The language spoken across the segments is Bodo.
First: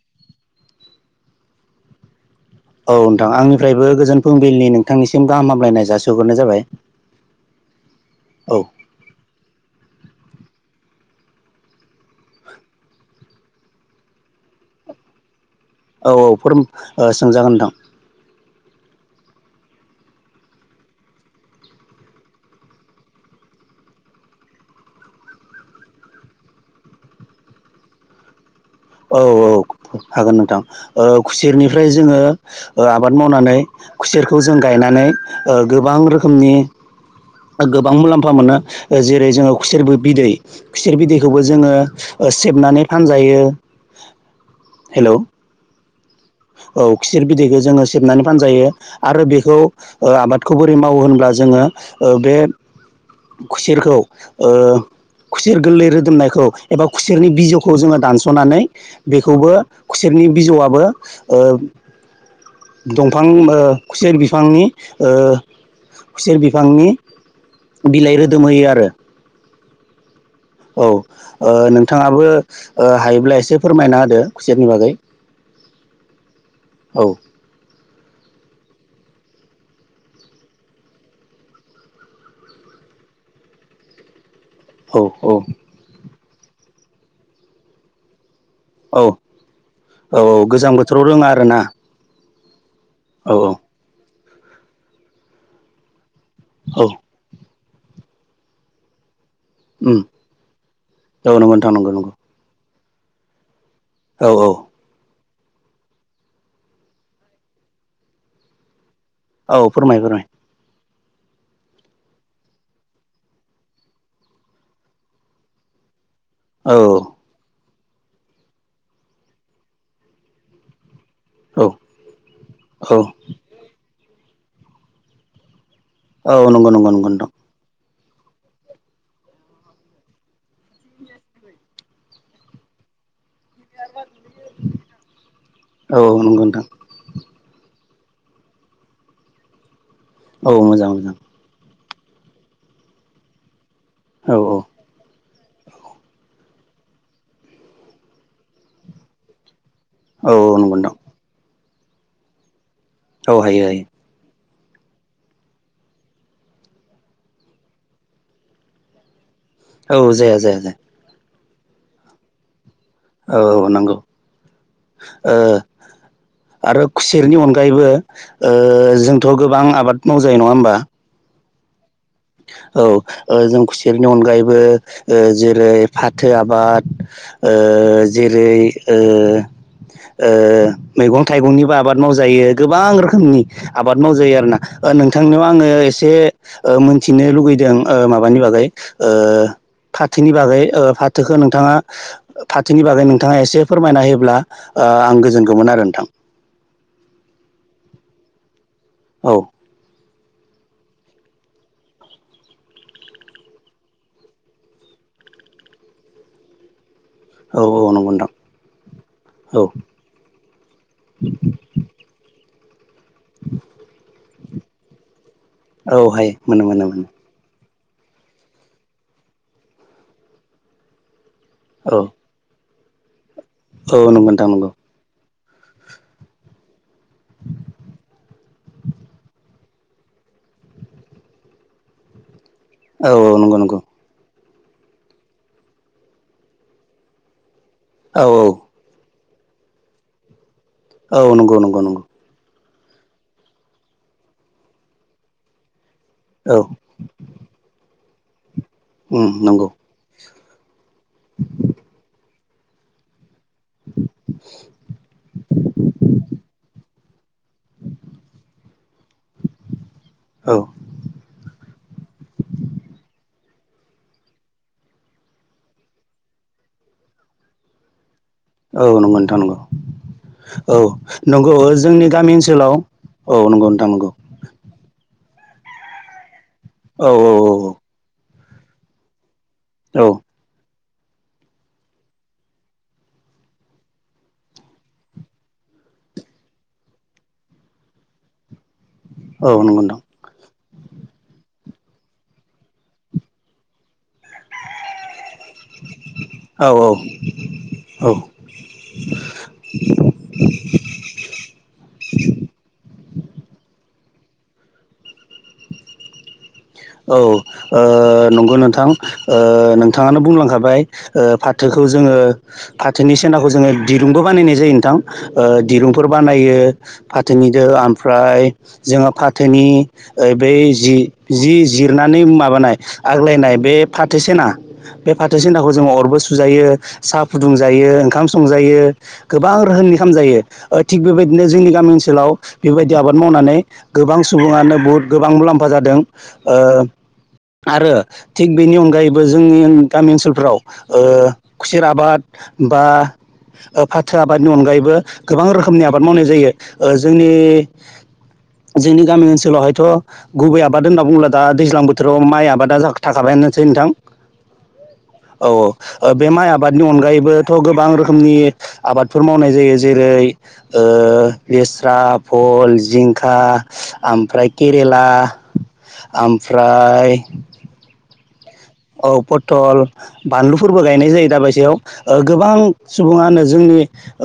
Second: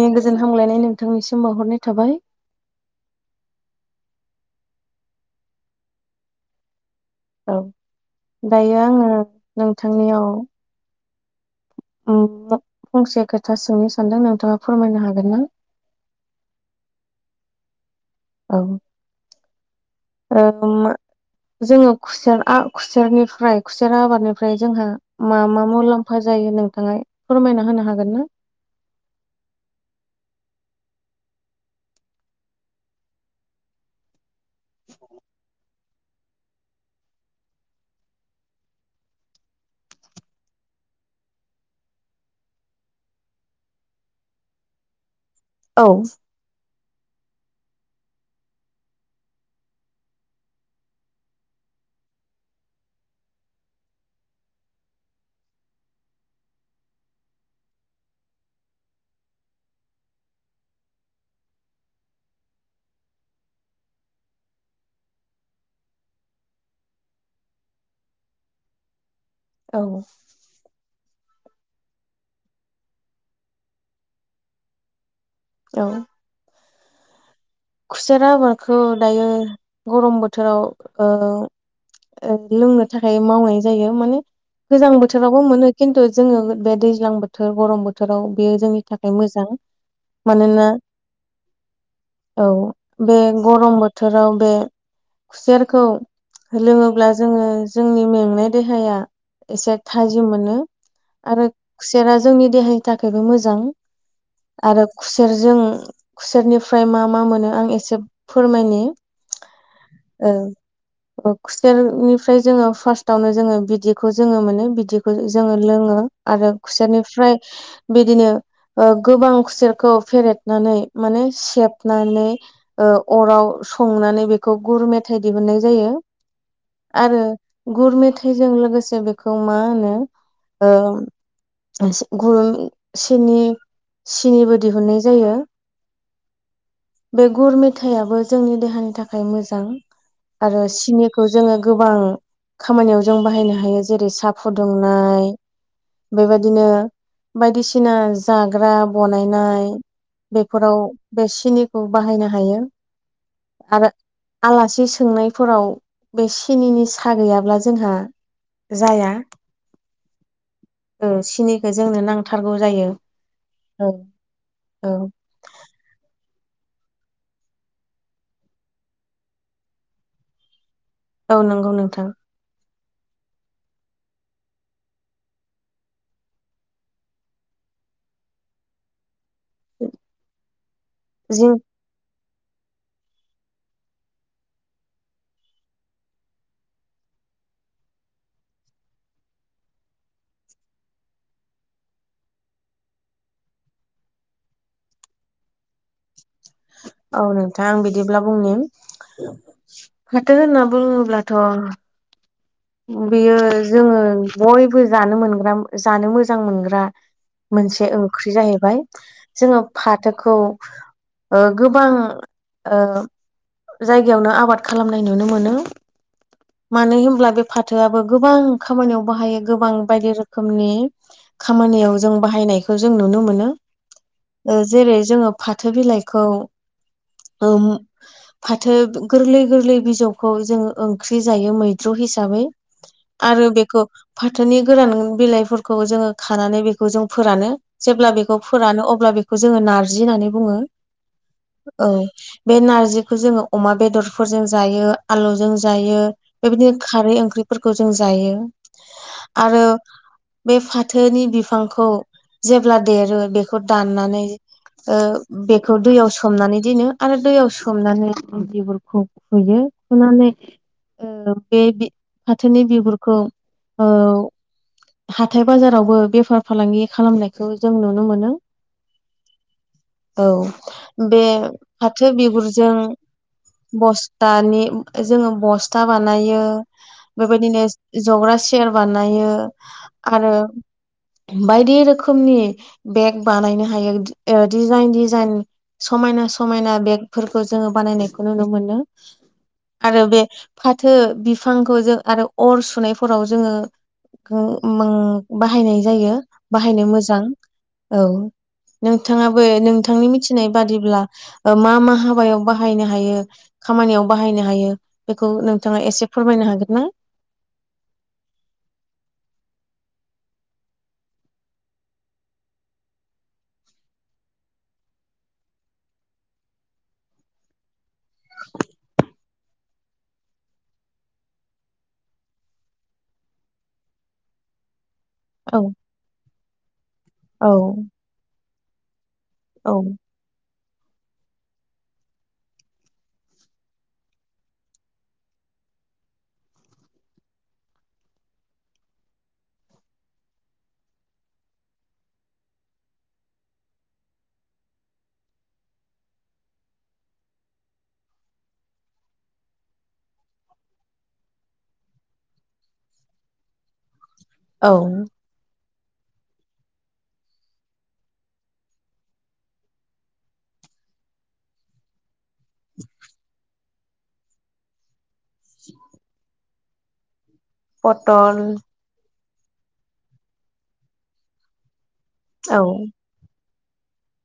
आं गोजोन हामलायनाय नोंथांनिसिम बावहरनाय थाबाय औ नोंथां आंनिफ्रायबो गोजोन फुंबिलिनि नोंथांनिसिम गाहाम हामलायनाय जासिहरनाय जाबाय औ औ दायो आङो नोंथांनियाव फंसे खोथा सोंनो सानदों नोंथाङा फोरमायनो हागोन ना? औ औ फोर सोंजागोन नोंथां औ जोङो खुसेर खुसेरनिफ्राय खुसेर आबादनिफ्राय जोंहा मा मा मुलाम्फा जायो यो नोंथाङा फोरमायना होनो हागोन ना? औ औ हागोन नोंथां खुसेरनिफ्राय जोङो आबाद मावनानै खुसेर खौ जों गायनानै गोबां रोखोमनि गोबां मुलाम्फा मोनो जेरै जोङो खुसेरबो बिदै खुसेर बिदैखौबो जोङो सेबनानै फानजायो हेल' औ औ खिसेर बिदैखौ जोङो सेबनानै फानजायो आरो बेखौ आबादखौ बोरै मावो होनब्ला जोङो बे खुसेरखौ ओ खुसेर गोरलै रोदोमनायखौ एबा खुसेरनि बिजौखौ जोङो दानस'नानै बेखौबो खुसेर नि बिजौआबो दंफां खुसेर बिफांनि खुसेर बिफांनि बिलाइ रोदोमहोयो आरो औ औ नोंथाङाबो हायोब्ला एसे फोरमायना होदो खुसेरनि बागै औ औ खुसेरा आबादखौ दायो गरम बोथोराव ओ लोंनो थाखाय मावनाय जायो माने गोजां औ औ बोथोरावबो मोनो खिन्थु जोङो बे दैज्लां बोथोर गरम बोथोराव बेयो जोंनि औ थाखाय मोजां औ मानोना गोजां बोथोराव रोङा आरोना औ बे औ औ गरम बोथोराव बे खुसेरखौ औ लोङोब्ला जोङो जोंनि मेंनाय देहाया एसे उम थाजिम मोनो औ आरो नंगौ नोंथां नंगौ नंगौ खुसेरा जोंनि देहानि थाखायबो मोजां औ औ आरो खुसेरजों खुसेरनिफ्राय मा मा मोनो आं एसे फोरमायनि औ फोरमाय फोरमाय ओ खुसेरनिफ्राय जोङो फार्स्टआवनो जोङो बिदैखौ जोङो मोनो बिदैखौ जोङो लोङो आरो औ खुसेरनिफ्राय बिदिनो गोबां खुसेरखौ फेरेदनानै माने औ सेबनानै औ अराव संनानै बेखौ गुर मेथाइ दिहुननाय जायो औ नंगौ नंगौ नंगौ आरो नोंथां गुर मे थाइजों लोगोसे बेखौ मा होनो गुर सिनि सिनिबो दिहुनननाय जायो औ नंगौ नोंथां बे गुर मेथाइयाबो जोंनि देहानि थाखाय मोजां औ आरो मोजां मोजां सिनिखौ जोङो गोबां खामानियाव जों बाहायनो हायो जेरै साहा औ फुदुंनाय बेबाय दिनो बायदिसिना जाग्रा बनायनाय औ नंगौ बेफोराव नोंथां बे सिनिखौ बाहायनो हायो औ हायो हायो आरो आलासि सोंनायफोराव बे सिनिनि साहा गैयाब्ला जोंहा जाया औ जाया जाया जाया सिनिखौ जोंनो नांथारगौ जायो औ औ नंगौ औ ओ आरो खुसेरनि अनगायैबो जोंथ' गोबां आबाद मावजायो नङा होमबा औ नंगौ नोंथां औ जों खुसेरनि अनगायैबो जेरै फाथो आबाद ओ जेरै ओ ओ मैगं जिं थाइगंनिबो आबाद मावजा जायो गोबां रोखोमनि आबाद मावजायो आरोना नोंथांनियाव आङो एसे ओ मि न्थिनो लुगैदों ओ माबानि बागै ओ फाथोनि बागै फाथोखौ नोंथाङा फाथोनि बागै नोंथाङा एसे फोरमायना होयोब्ला आ आं गोजोनगौमोन आरो नोंथां औ नोंथां आं बिदिब्ला बुंनि औ फाथो होनना बुङोब्लाथ' बेयो जोङो बयबो जानो मोनग्रा जानो मोजां मोनग्रा मोनसे औ नंगौ नोंथां ओंख्रि जाहैबाय जोङो औ फाथोखौ गोबां जायगायावनो आबाद खालामनाय नुनो मोनो। औ हायो मोनो मोनो माने मोनो होमब्ला बे फाथोआबो गोबां खामानियाव बाहायो गोबां बायदि रोखोमनि औ खामानियाव जों बाहायनायखौ जों नुनो मोनो। औ नंगौ नोंथां ओ नंगौ जेरै जोङो फाथो बिलाइखौ फाथो गोरलै गोरलै बिजौखौ जोंङो ओंख्रि जायो मैद्रु हिसा बै औ औ आरो नंगौ नंगौ बेखौ फा थोनि गोरान बिलाइफोरखौ जोङो खानानै बेखौ जों फोरानो जेब्ला औ बेखौ फोरानो अब्ला बे खौ जोङो नारजि होननानै बुङो। औ नंगौ नंगौ औ नंगौ बे नारजिखौ जोङो अमा बेदरफोरजों जायो आलुजों जायो। औ बे ओंख्रिफोरखौ जों जायो। उम आरो नंगौ बे फाथोनि बिफांखौ जेब्ला देरो बे खौ दाननानै बेखौ दैयाव सोमनानै दोनो आरो दैयाव सोमनानै बिगुरखौ खुयो खुनानै औ बे फाथोनि बिगुरखौ ओ हाथाय बाजारावबो बेफार फालांगि खालामनायखौ जों नुनो मोनो। औ नंगौ नोंथां नंगौ औ बे नंगौ जोंनि फाथो गामि बिगुरजों ओनसोलाव औ नंगौ नोंथां नंगौ बस्थानि जोङो बस्था बानायो औ औ बेबायदिनो जग्रा सियार बानायो औ आरो बायदि रोखोमनि बेग बानायनो हायो डिजाइन डिजाइन समायना समायना बेगफोरखौ जोङो बानायनायखौ नुनो मोनो। औ नंगौ नोंथां आरो बे फाथो बि फांखौ जों आरो अर सुनायफोराव जोङो बाहायनाय जायो बाहायनो औ औ मोजां औ नोंथाङाबो नोंथांनि मिथिनाय बादिब्ला मा मा हाबायाव बाहायनो हायो खामानियाव बाहायनो हायो बेखौ नोंथाङा एसे फोरमायनो हागोन ना? औ ओ नंगौ नोंथां ओ नों थाङानो बुंलांखाबाय फाथोखौ जोङो फाथोनि सेनाखौ जोङो दिरुंबो बानायनाय जायो नोंथां ओ दिरुंफोर बानायो फाथोनिजों ओमफ्राय जोङो फाथोनि बै जि जि जिरनानै माबानाय आग्लायनाय बे फाथो सेना बे फाथो औ सेनाखौ जोङो अरबो सुजायो साहा औ फुदुं जायो ओंखाम संजायो गोबां औ रोहोमनि खाम जायो। थिग बेबायदिनो जोंनि गामि ओनसोलाव बेबायदि आबाद मावनानै गोबां सुबुङानो बुहुद गोबां मुला म्फा जादों ओ आरो थिग बेनि अनगायैबो जोंनि गामि ओनसोलफ्राव ओ खुसेर आबाद बा ओ फाथो आबादनि अनगायैबो गोबां रोखोमनि आबाद मावनाय जायो जोंनि जोंनि गामि ओनसोलावहायथ' गुबै आबाद होनना बुंब्ला दा दैज्लां बोथोराव माइ आबादा जाग थाखाबायानोसै नोंथां औ ओ बे माइ आबादनि अनगायैबोथ' गोबां रोखोमनि आबादफोर मावनाय जायो जेरै ओ लेस्रा भल जिंखा ओमफ्राय केरेला ओमफ्राय पटल औ पथल बानलुफोरबो गायनाय जायो दा बायसायाव गोबां औ सुबुङानो जोंनि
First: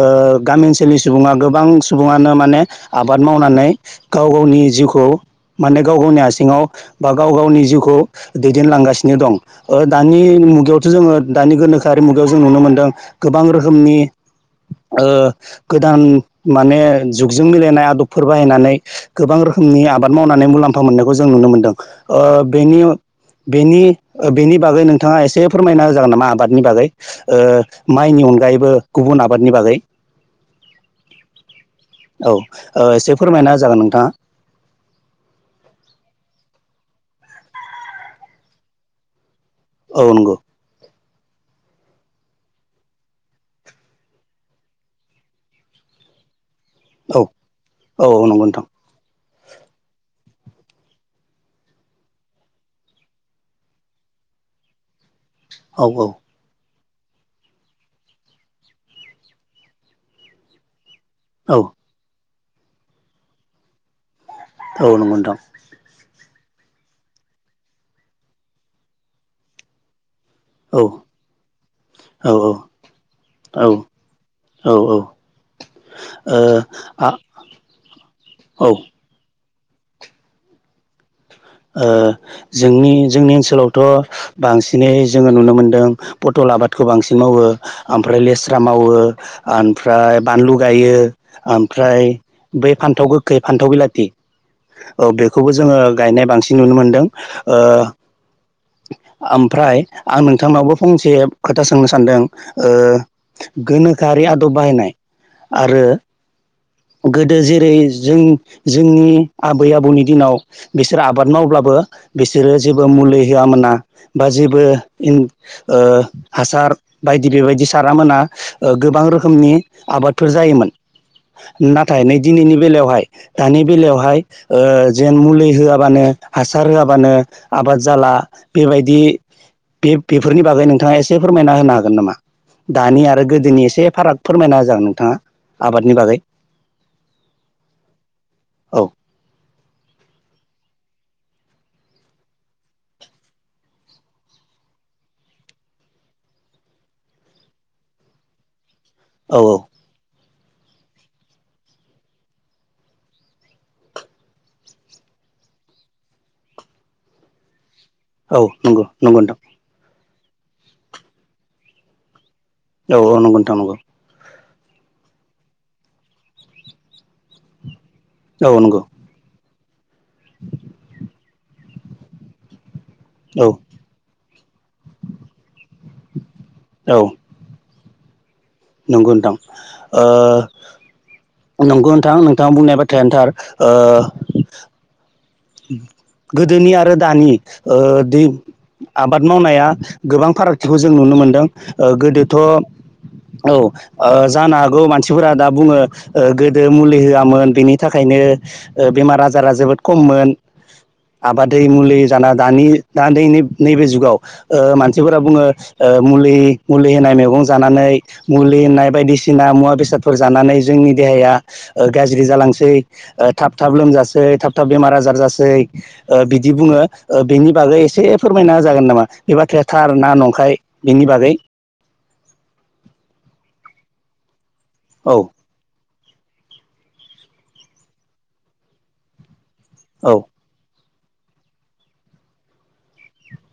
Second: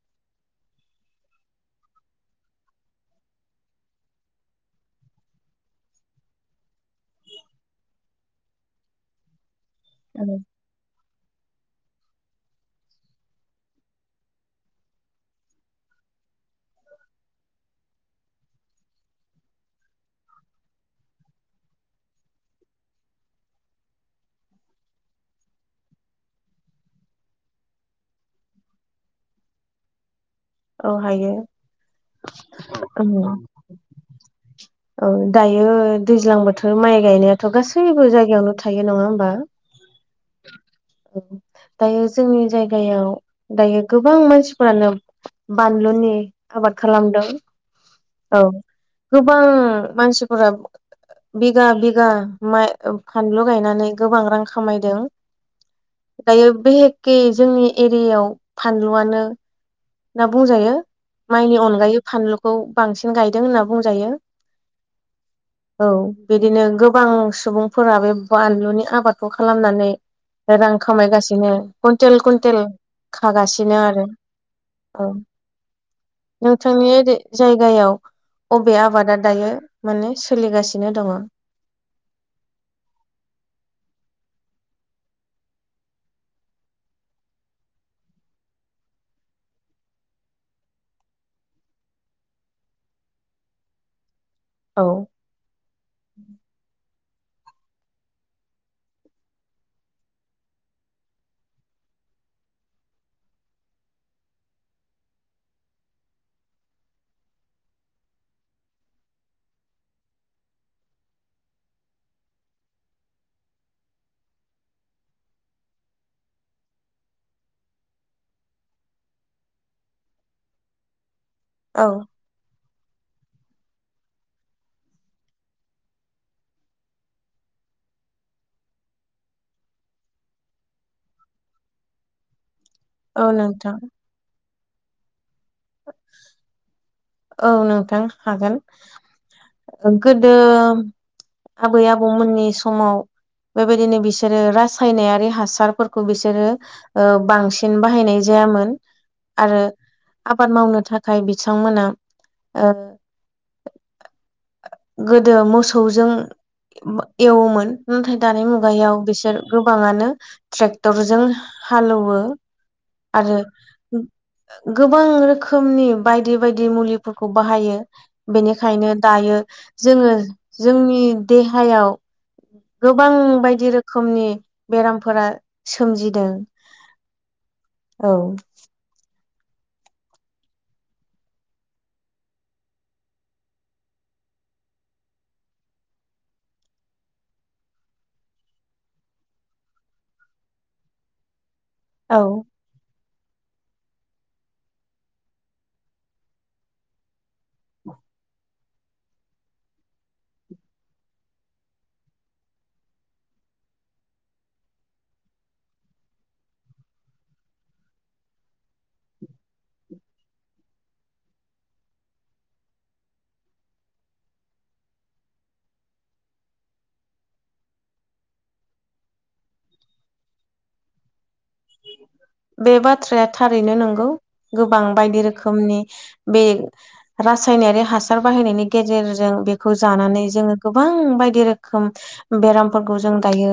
ओगामि ओनसोलनि सुबुङा गोबां सुबुङानो माने आबाद मावनानै गाव गावनि जिउखौ माने गाव गावनि आसिङाव बा गाव गावनि जिउखौ दैदेनलांगासिनो दं ओ दानि मुगायावथ' जोङो दानि गोनोखोआरि मुगायाव जों नुनो मोनदों गोबां रोखोमनि ओ गोदान माने जुगजों मिलायनाय आदबफोर बाहायनानै गोबां रोखोम नि आबाद मावनानै मुलाम्फा मोननायखौ जों नुनो मोनदों बेनि बेनि ओ बेनि बागै नोंथाङा एसे फोरमायना होजागोन नामा आबादनि बागै ओ माइनि अनगायैबो गुबुन आबादनि बागै औ हायो [inaudible] औ ओ ओम एसे फोरमायना जागोन नोंथाङा औ दायो दैज्लां बोथोर माइ गायनायाथ' गासैबो जायगायावनो थायो नङा होमबा औ नंगौ दायो जोंनि जायगायाव दायो गोबां मानसिफोरानो बानलुनि आबाद औ खालामदों औ नंगौ नोंथां गोबां मानसिफोरा बिगा बिगा माइ फानलु गायनानै गोबां रां खामायदों औ औ दायो बेहेके जोंनि एरियायाव फानलुआनो होनना बुंजायो माइनि औ अनगायै फानलुखौ बांसिन गायदों होनना बुंजायो औ नोंगौ नोंथां औ बिदिनो गोबां सुबुंफोरा बे बानलुनि आबादखौ खालामनानै रां औ खामायगासिनो कुइन्टेल औ कुन्टेल औ खागासिनो आरो औ नोंथांनि आ ओरै जायगायाव अबे औ आबादा दायो माने सोलिगासिनो दङ ओ जोंनि जोंनि ओनसोलावथ' बांसिनै जोङो नुनो मोनदों पटल ल आबादखौ बांसिन मावो फ्राय लेस्रा मावो ओमफ्राय बानलु गायो ओमफ्राय बै फान्थाव गोखै फान्थाव बिलाथि औ बेखौबो जोङो गायनाय बां मोनदों ओ [unintelligible] ओमफ्राय आं नोंथांनावबो फंसे खोथा सोंनो सानदों ओ गोनोखो रि आदब बाहायनाय आरो गोदो जेरै जों जोंनि आबै आबौनि दिनाव बिसोर आबाद मावब्लाबो बिसोरो जेबो मुलि होआ मोना बा जेबो ओ हासार बायदि बेबायदि सारा मोना गोबां रोखोमनि आबादफोर जायोमोन औ नाथाय नै दिनैनि बेलायावहाय दानि बेलायावहाय ओ जेन मुलि होआबानो हासार होआबानो आबाद जाला बेबायदि बे बेफोरनि बागै नोंथाङा एसे फोरमायना होनो हागोन नामा दानि आरो औ गोदोनि नोंथां एसे फाराग फोरमायना होजागोन नोंथाङा आबादनि बागै औ नोंथां हागोन औ गोदो आबै आबौमोननि समाव बेबायदिनो बिसोरो रासायनारि हासारफोरखौ बिसोरो ओ बांसिन बाहायनाय जायामोन औ औ आरो आबाद मावनो थाखाय बिथांमोना ओ गोदो मोसौजों एवोमोन नाथाय औ दानि नंगौ मुगायाव नंगौ नोंथां बिसोर गोबाङानो ट्रेक्टरजों हालौवो औ औ आरो नंगौ नोंथां नंगौ गोबां रोखोमनि बायदि बायदि मुलिफोरखौ बाहायो औ नंगौ बेनिखायनो दायो जोङो जोंनि देहायाव गोबां औ बायदि रोखोमनि बेरामफोरा सोमजिदों औ औ नंगौ नोंथां ओ नंगौ नोंथां नोंथाङा बुंनाय बाथ्रायानो थार गोदोनि आरो दानि ओ दै आबाद मावनाया गोबां फारागथिखौ जों नुनो मोनदों ओ गोदोथ' औ ओ जानो हागौ मानसिफोरा दा बुङो गोदो मुलि होआमोन बेनि थाखायनो ओ बेमार आजारा जोबोद खममोन [inaudible] आबादै मुलि जाना दानि दा दैनि नैबे जुगाव ओ मानसिफोरा बुङो ओ मुलि मुलि होनाय मैगं जानानै मुलि होनाय बायदिसिना मुवा बेसादफोर जानानै जोंनि दे देया गाज्रि जालांसै ओ थाब थाब लोमजासै थाब थाब बेमार आजार जास सै ओ बिदि बुङो ओ बेनि बागै एसे फोरमायना होजागोन नामा बे बाथ्राया थार ना नं फ्राय बिनि बागै बे बाथ्राया थारैनो नंगौ गोबां औ बायदि रोखोमनि बे रासायनारि हासार बाहायनायनि गेजेरजों बेखौ औ जानानै जोङो गो बां बायदि रोखोम बेरामफोरखौ जों दायो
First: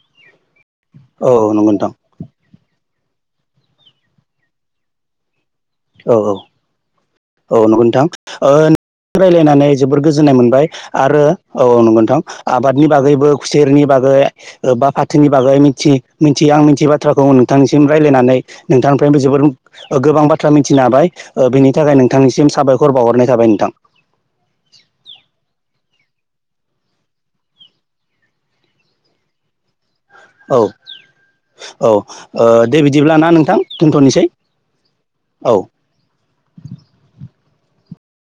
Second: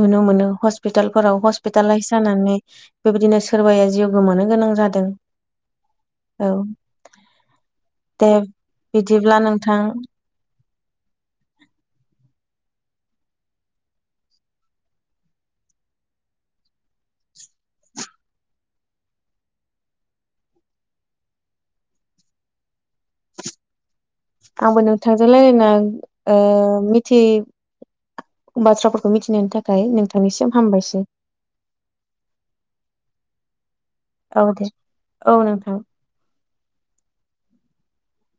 नुनो मोनो हस पिटालफोराव औ नंगौ नोंथां हस्पिटालाइस जानानै बेबायदिनो सोरबाया जिउ गोमानो गोनां जादों औ औ औ नंगौ नोंथां दे ओ बिदिब्ला रायलायनानै नोंथां जोबद गोजोननाय मोनबाय आरो औ नंगौ नोंथां आबाद नि बागैबो खुसेरनि बागै बा फाथोनि बागै मिथि मिथियां आं मिथियि बाथ्राखौ नोंथांनिसि इम रायलायनानै नोंथांनिफ्रायबो जोबोर ओ गोबां बा थ्रा मिथिनो हाबाय ओ बिनि थाखाय नोंथांनिसिम साबायखर बावहरनाय थाबाय नोंथां आंबो नोंथांजों लायरायना ओ मिथि बाथ्राफोरखौ मिथिनायनि थाखाय नोंथा औ औ ओ दे बिदिब्ला ना नों औ दे औ नोंथां